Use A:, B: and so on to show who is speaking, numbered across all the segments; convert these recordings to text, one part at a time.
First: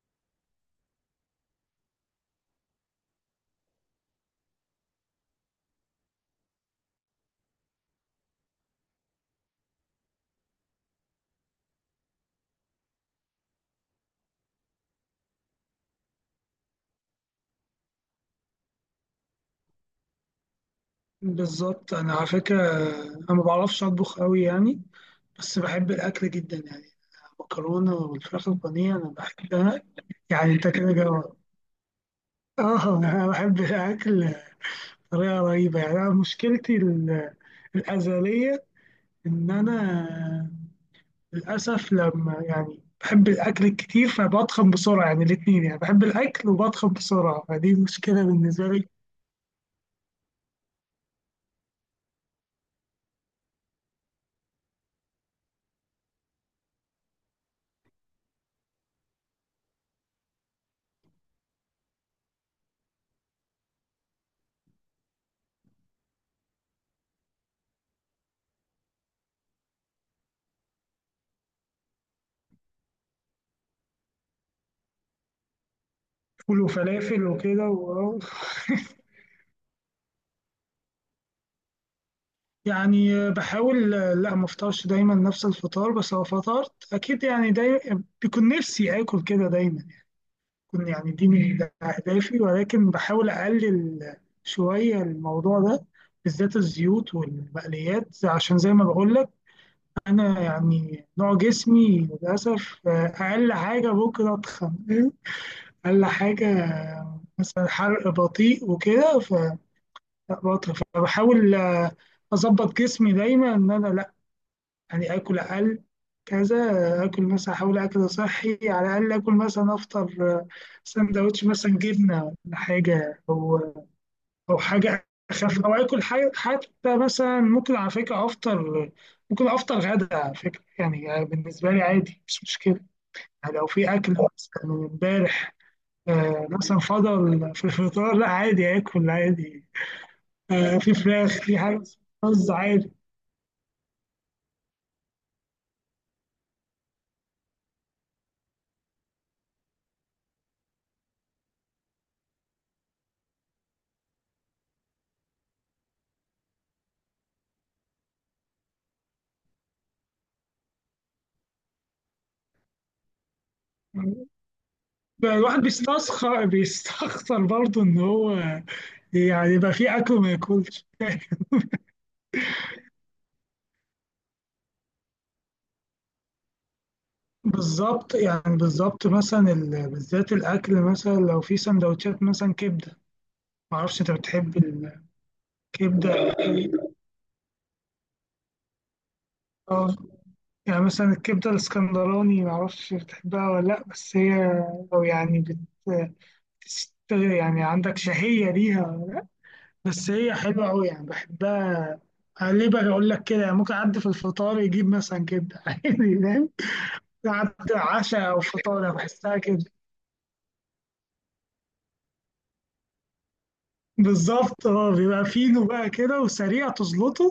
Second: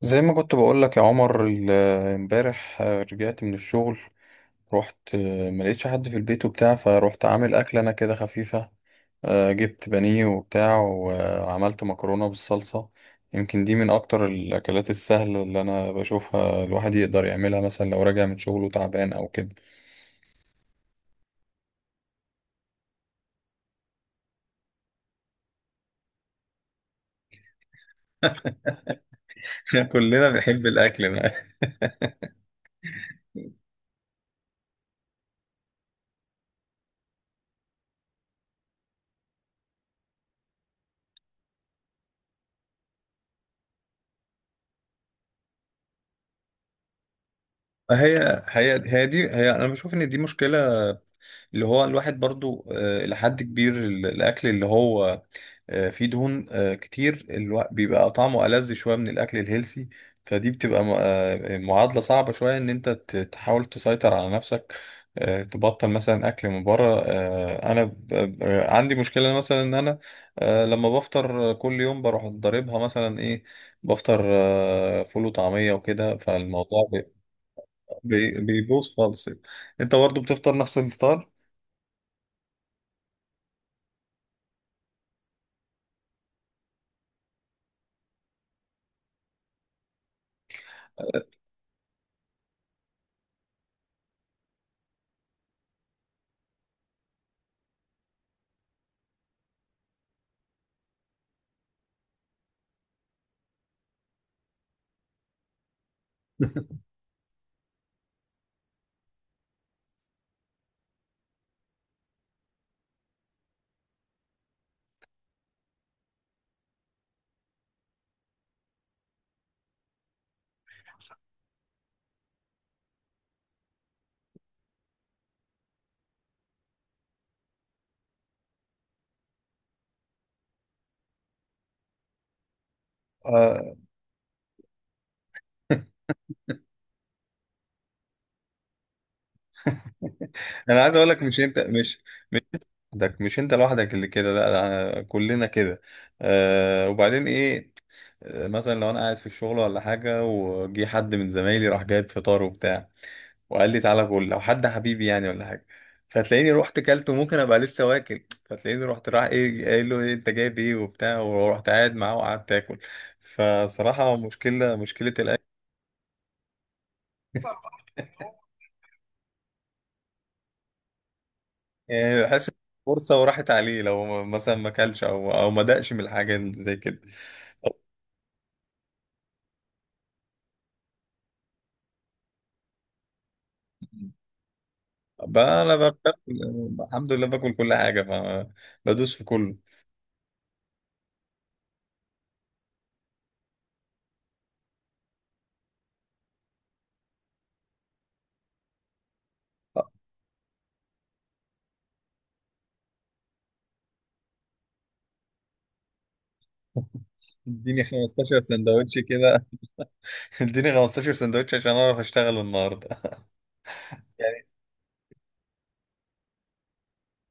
A: زي ما كنت بقول لك يا عمر، امبارح، رجعت من الشغل. رحت، ما لقيتش حد في البيت وبتاع، فروحت عامل اكله انا كده خفيفه. جبت بانيه وبتاع، وعملت مكرونه بالصلصه. يمكن دي من اكتر الاكلات السهله اللي انا بشوفها، الواحد يقدر يعملها مثلا لو راجع من شغله تعبان او كده.
B: بالظبط، انا على فكره انا ما بعرفش اطبخ قوي يعني، بس بحب الاكل جدا يعني. المكرونه والفراخ البانيه انا بحبها.
A: كلنا
B: يعني
A: بنحب
B: انت كده
A: الاكل بقى.
B: جوه. اه، انا بحب الاكل بطريقه رهيبه يعني. انا مشكلتي الازليه ان انا للاسف لما يعني بحب الاكل الكتير فبتخن بسرعه، يعني الاثنين، يعني بحب الاكل وبتخن بسرعه فدي
A: هي
B: مشكله بالنسبه
A: هي
B: لي.
A: هي دي، هي انا بشوف ان دي مشكله. اللي هو الواحد برضو، لحد كبير، الاكل اللي هو في دهون كتير، بيبقى طعمه ألذ شوية من الأكل الهيلسي. فدي بتبقى معادلة صعبة شوية، إن أنت تحاول تسيطر على نفسك، تبطل مثلا أكل من بره. أنا عندي مشكلة مثلا، إن أنا لما بفطر كل يوم بروح ضاربها مثلا إيه؟ بفطر فول وطعمية وكده،
B: فول
A: فالموضوع
B: وفلافل وكده.
A: بيبوظ خالص. أنت برضه بتفطر نفس الفطار؟
B: يعني بحاول. لا، ما افطرش دايما نفس الفطار، بس لو فطرت اكيد يعني دايما بيكون نفسي اكل كده دايما. بيكون يعني دي من اهدافي، ولكن بحاول اقلل شويه الموضوع ده، بالذات الزيوت والمقليات، عشان زي ما بقول لك انا يعني نوع جسمي للاسف اقل حاجه ممكن اتخن. اقل حاجه مثلا، حرق بطيء وكده. فبطل، فبحاول اظبط جسمي دايما ان انا يعني آكل أقل كذا. آكل مثلا، أحاول أكل صحي على الأقل. آكل مثلا أفطر سندوتش مثلا جبنة ولا حاجة، أو أو حاجة أخف، أو آكل حاجة حتى. مثلا ممكن على فكرة أفطر، ممكن أفطر غدا على فكرة، يعني بالنسبة لي عادي مش مشكلة. يعني
A: آه،
B: لو في أكل مثلا من إمبارح مثلا فضل في الفطار، لا عادي آكل عادي.
A: انا
B: في
A: عايز اقول لك،
B: فراخ،
A: مش انت،
B: في حاجة،
A: مش
B: رز، عادي.
A: ده مش انت لوحدك اللي كده، لا ده كلنا كده. وبعدين ايه؟ مثلا لو انا قاعد في الشغل ولا حاجه، وجي حد من زمايلي راح جايب فطار وبتاع، وقال لي تعالى كل، لو حد حبيبي يعني ولا حاجه، فتلاقيني رحت كلت، وممكن ابقى لسه واكل، فتلاقيني رحت راح ايه قايل له ايه انت جايب ايه وبتاع، ورحت قاعد معاه وقعدت اكل. فصراحه مشكله، مشكله
B: بقى
A: الاكل.
B: الواحد بيستخسر برضه ان هو يعني يبقى فيه اكل وما ياكلش.
A: يعني بحس إن فرصه وراحت عليه، لو مثلا ما اكلش او ما دقش من الحاجه زي كده.
B: بالظبط، يعني بالظبط مثلا بالذات الاكل، مثلا لو في سندوتشات مثلا كبده. ما اعرفش انت بتحب
A: بقى انا بقى،
B: الكبده ولا إيه؟
A: الحمد لله باكل كل حاجه، فبدوس في كله.
B: اه، يعني مثلا الكبده الاسكندراني، ما اعرفش بتحبها ولا لا، بس هي، او يعني يعني عندك شهيه ليها ولا لأ، بس هي حلوه قوي يعني بحبها. ليه بقى اقول لك كده؟ يعني ممكن اعدي في الفطار يجيب مثلا كبده، عادي فاهم، بعد
A: اديني
B: عشاء
A: 15
B: او فطار، أو
A: سندوتش
B: بحسها
A: كده،
B: كده
A: اديني 15 سندوتش عشان اعرف اشتغل النهارده. يعني
B: بالظبط. اه بيبقى فينو بقى كده وسريع تزلطه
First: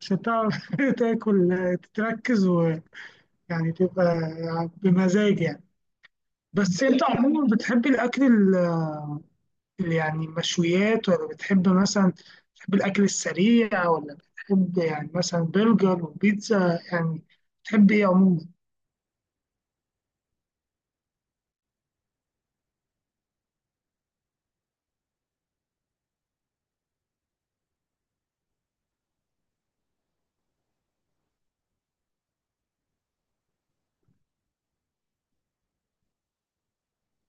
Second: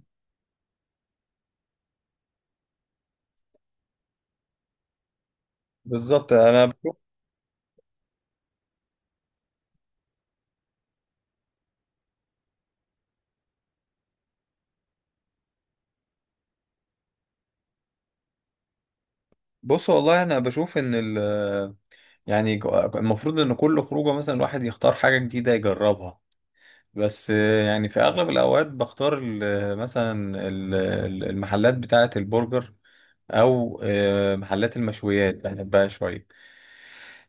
B: عشان تعرف تاكل، تتركز ويعني تبقى بمزاج يعني.
A: بالظبط، انا
B: بس
A: بشوف،
B: انت عموما بتحب الاكل يعني مشويات، ولا بتحب مثلا، بتحب الاكل السريع، ولا بتحب يعني مثلا برجر وبيتزا يعني؟ بتحب ايه عموما؟
A: بص والله انا بشوف ان يعني، المفروض ان كل خروجه مثلا الواحد يختار حاجه جديده يجربها. بس، يعني في اغلب الاوقات بختار مثلا، ال- المحلات بتاعه البرجر، او محلات المشويات بحبها شويه.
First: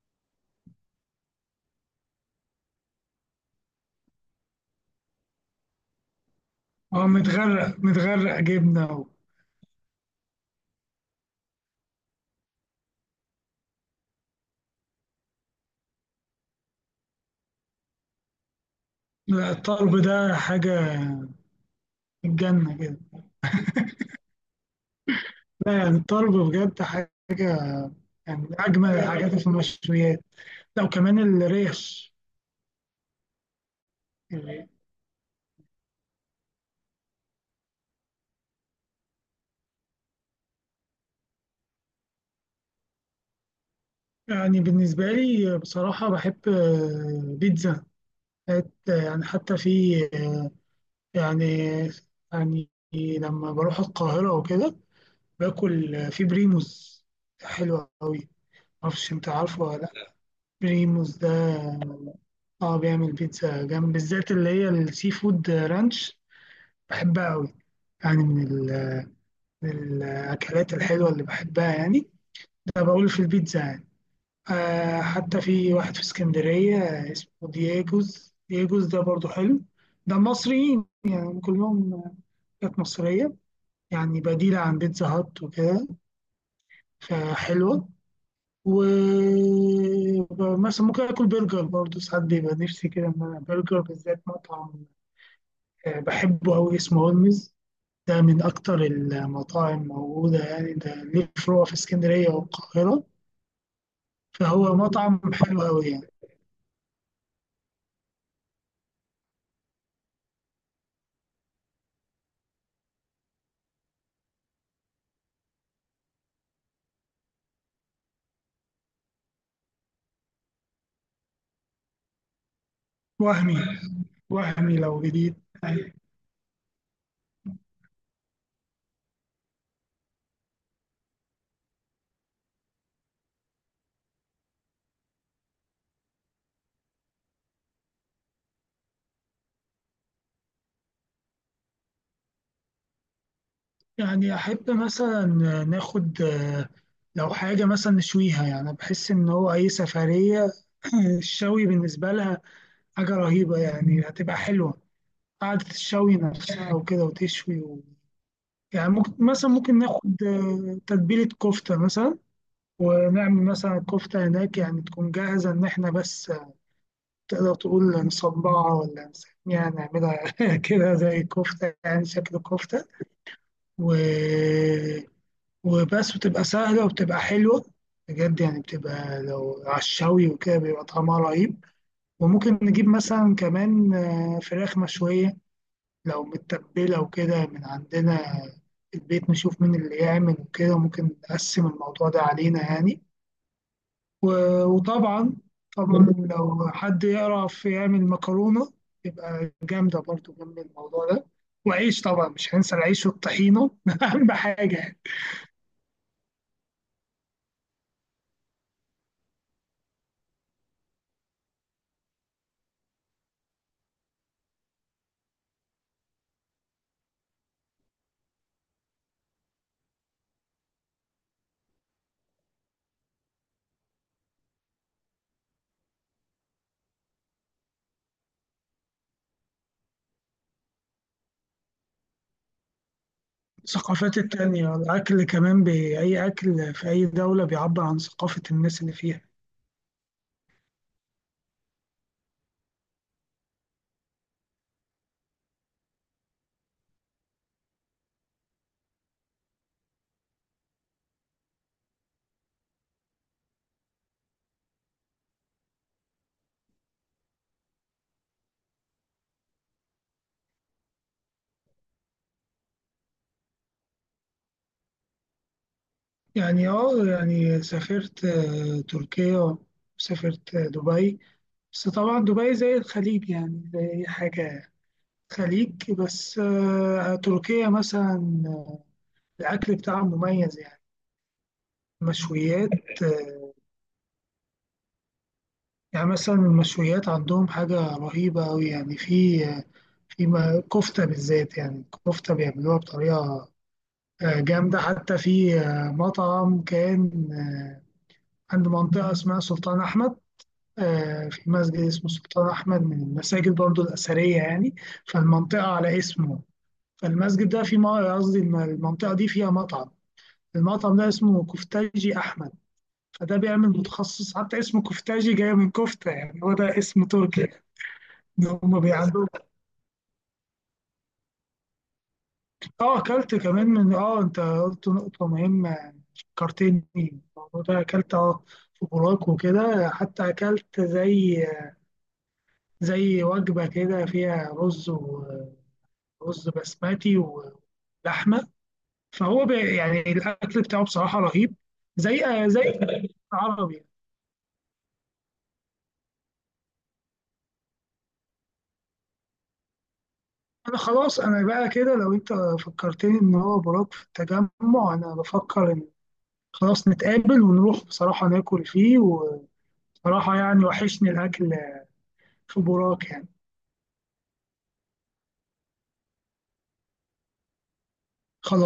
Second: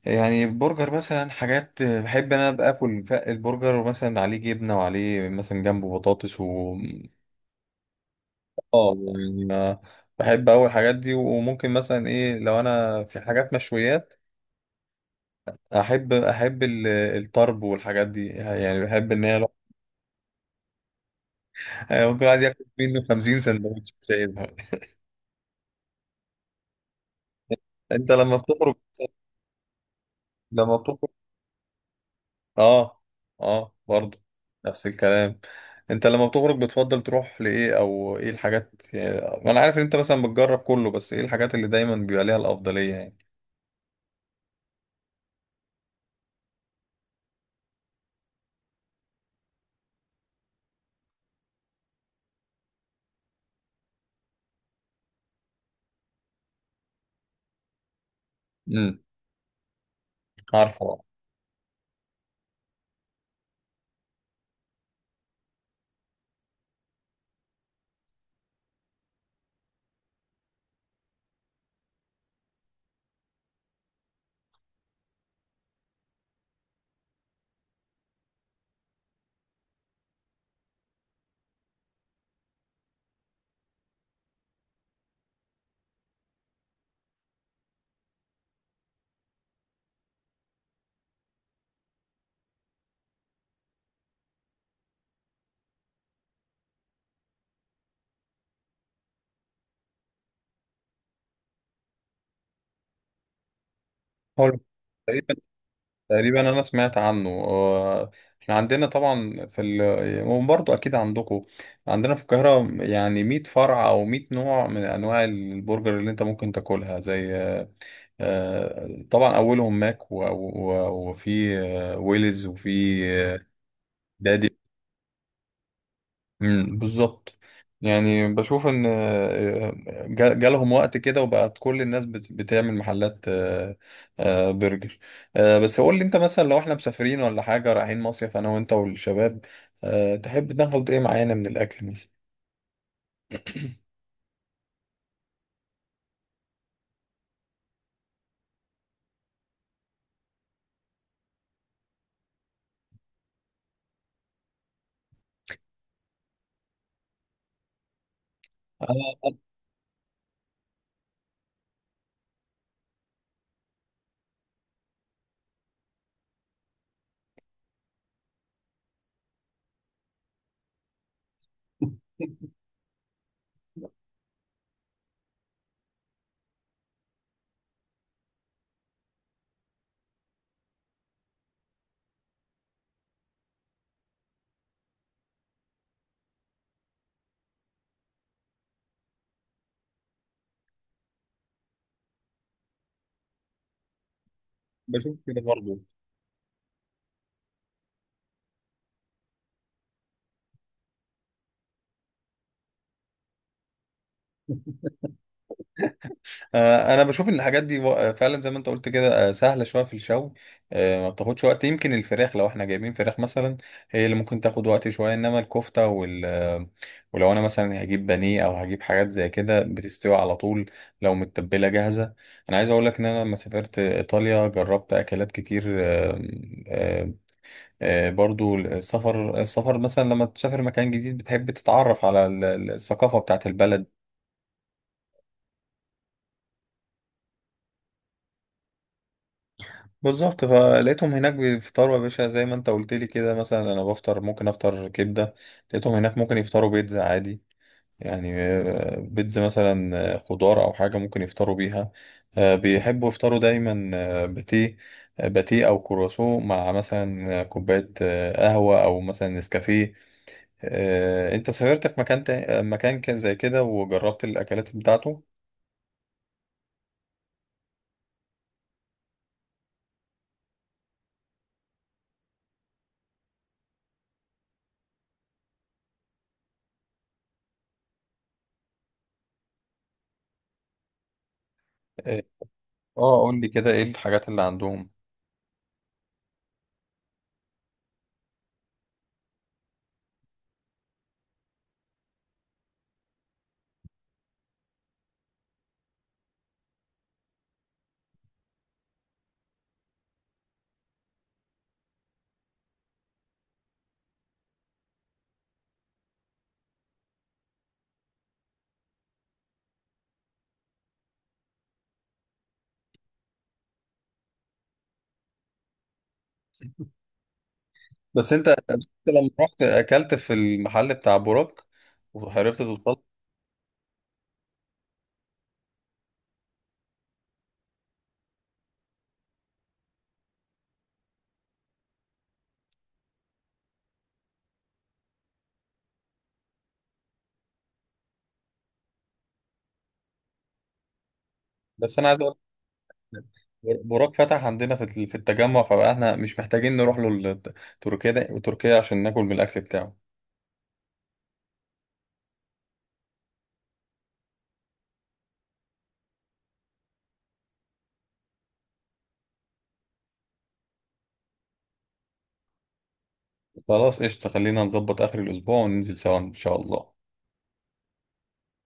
A: يعني البرجر مثلا، حاجات بحب انا ابقى اكل، البرجر ومثلا عليه جبنه، وعليه مثلا جنبه بطاطس و
B: اه، متغرق متغرق جبنه
A: اه،
B: و...
A: يعني بحب اول الحاجات دي. وممكن مثلا ايه، لو انا في حاجات مشويات، احب الطرب والحاجات دي، يعني بحب ان هي
B: لا، الطرب ده حاجه.
A: ممكن واحد ياكل
B: الجنه كده.
A: منه 50 سندوتش مش عايزها.
B: لا يعني الطرب بجد حاجة،
A: انت لما
B: يعني من
A: بتخرج،
B: أجمل الحاجات في المشويات.
A: لما
B: لا،
A: بتخرج
B: وكمان الريش.
A: اه، اه، برضو
B: الريش.
A: نفس الكلام. انت لما بتخرج بتفضل تروح لايه، او ايه الحاجات يعني؟ انا عارف ان انت مثلا بتجرب كله، بس ايه الحاجات اللي دايما بيبقى ليها الافضلية يعني؟
B: يعني بالنسبة لي بصراحة بحب بيتزا. يعني حتى في آه، يعني، يعني لما بروح القاهرة وكده باكل في بريموس، حلو أوي.
A: امم
B: معرفش أنت عارفه ولا لأ
A: عارفه بقى.
B: بريموس ده. اه، بيعمل بيتزا جنب، بالذات اللي هي السي فود رانش، بحبها أوي يعني. من الأكلات الحلوة اللي بحبها يعني. ده بقول في البيتزا يعني. آه، حتى في واحد في اسكندرية اسمه دييجوز. دييجوز ده برضو حلو. ده مصريين يعني كلهم، حاجات مصرية يعني، بديلة عن بيتزا هات وكده، فحلوة. ومثلا ممكن آكل برجر برضو، ساعات بيبقى نفسي كده إن أنا برجر، بالذات مطعم بحبه أوي اسمه هولمز. ده من أكتر المطاعم موجودة، يعني ده ليه فروع في اسكندرية والقاهرة،
A: حلو.
B: فهو مطعم
A: تقريبا،
B: حلو أوي يعني.
A: تقريبا انا سمعت عنه، احنا عندنا طبعا في وبرضه اكيد عندكم. عندنا في القاهرة يعني 100 فرع او 100 نوع من انواع البرجر اللي انت ممكن تاكلها، زي طبعا اولهم ماك، وفي ويلز، وفي
B: وهمي
A: دادي.
B: وهمي لو جديد.
A: مم، بالظبط. يعني بشوف ان جالهم وقت كده، وبقت كل الناس بتعمل محلات، برجر. بس قول لي انت، مثلا لو احنا مسافرين ولا حاجه، رايحين مصيف انا وانت والشباب، تحب ناخد ايه معانا من الاكل مثلا؟
B: يعني أحب مثلا ناخد لو حاجة مثلا نشويها، يعني أنا بحس إن هو أي سفرية الشوي بالنسبة لها حاجة رهيبة، يعني هتبقى حلوة، قعدة الشوي نفسها وكده وتشوي و... يعني
A: انا
B: ممكن مثلا، ممكن ناخد تتبيلة كفتة مثلا، ونعمل مثلا الكفتة هناك، يعني تكون جاهزة إن إحنا بس تقدر تقول نصبعها ولا نسميها نعملها كده زي كفتة، يعني شكل كفتة و... وبس، وتبقى سهلة وبتبقى حلوة بجد، يعني بتبقى لو على الشوي وكده بيبقى طعمها رهيب. وممكن نجيب مثلا كمان فراخ مشوية لو متبلة وكده من عندنا في البيت، نشوف مين اللي يعمل وكده، ممكن نقسم الموضوع ده علينا يعني.
A: بشوف
B: وطبعا،
A: كده برضو.
B: طبعا لو حد يعرف يعمل مكرونة تبقى جامدة برضو جنب الموضوع ده. وعيش طبعا، مش هننسى العيش والطحينة، أهم حاجة يعني.
A: انا بشوف ان الحاجات دي فعلا زي ما انت قلت كده، سهله شويه في الشوي، ما بتاخدش وقت. يمكن الفراخ، لو احنا جايبين فراخ مثلا، هي اللي ممكن تاخد وقت شويه، انما الكفته وال آه، ولو انا مثلا هجيب بانيه او هجيب حاجات زي كده بتستوي على طول، لو متبله جاهزه. انا عايز اقول لك ان انا لما سافرت ايطاليا جربت اكلات كتير، آه، برضو السفر مثلا، لما تسافر مكان جديد بتحب تتعرف على الثقافه بتاعت البلد.
B: الثقافات التانية، الأكل كمان، بأي أكل في أي دولة بيعبر عن ثقافة الناس اللي فيها.
A: بالظبط، فلقيتهم هناك بيفطروا يا باشا، زي ما انت قلت لي كده، مثلا انا بفطر ممكن افطر كبده، لقيتهم هناك ممكن يفطروا بيتزا عادي. يعني بيتزا مثلا، خضار او حاجه ممكن يفطروا بيها. بيحبوا يفطروا دايما، باتيه، باتيه او كرواسون، مع مثلا كوبايه قهوه، او مثلا نسكافيه. انت سافرت في مكان مكان كان زي كده وجربت الاكلات بتاعته؟
B: يعني اه، يعني سافرت تركيا، وسافرت دبي، بس طبعا دبي زي الخليج يعني زي أي حاجة خليج. بس تركيا مثلا الأكل بتاعها مميز يعني،
A: اه،
B: مشويات
A: قول لي كده، ايه الحاجات اللي عندهم؟
B: يعني. مثلا المشويات عندهم حاجة رهيبة أوي، يعني في في كفتة بالذات، يعني كفتة بيعملوها بطريقة جامدة. حتى في مطعم كان عند منطقة اسمها سلطان أحمد. في مسجد اسمه سلطان أحمد، من المساجد برضو الأثرية يعني، فالمنطقة على اسمه. فالمسجد ده في قصدي المنطقة دي فيها مطعم. المطعم ده اسمه كفتاجي أحمد. فده بيعمل، متخصص، حتى اسمه كفتاجي جاي من كفتة، يعني هو ده اسم تركي يعني.
A: بس
B: إن
A: انت، بس
B: هم
A: انت
B: عندهم.
A: لما رحت اكلت في المحل بتاع بوراك وعرفت
B: اه،
A: توصل؟
B: اكلت كمان من اه انت قلت نقطة مهمة، كارتيني الموضوع ده. اكلت في بوراك وكده، حتى اكلت زي وجبة كده فيها رز، ورز بسمتي، ولحمة. فهو يعني الاكل بتاعه بصراحة رهيب،
A: بس انا عايز
B: زي
A: اقول
B: زي
A: لك،
B: عربي.
A: بوراك فتح عندنا في التجمع، فبقى احنا مش محتاجين نروح له تركيا ده، وتركيا عشان ناكل من الاكل بتاعه.
B: انا خلاص، انا بقى كده لو انت فكرتني ان هو بوراك في التجمع، انا بفكر خلاص نتقابل ونروح بصراحة ناكل فيه، وبصراحة يعني وحشني الأكل في بوراك يعني.
A: خلاص قشطه، خلينا نظبط اخر الاسبوع وننزل سوا ان شاء الله.
B: خلاص.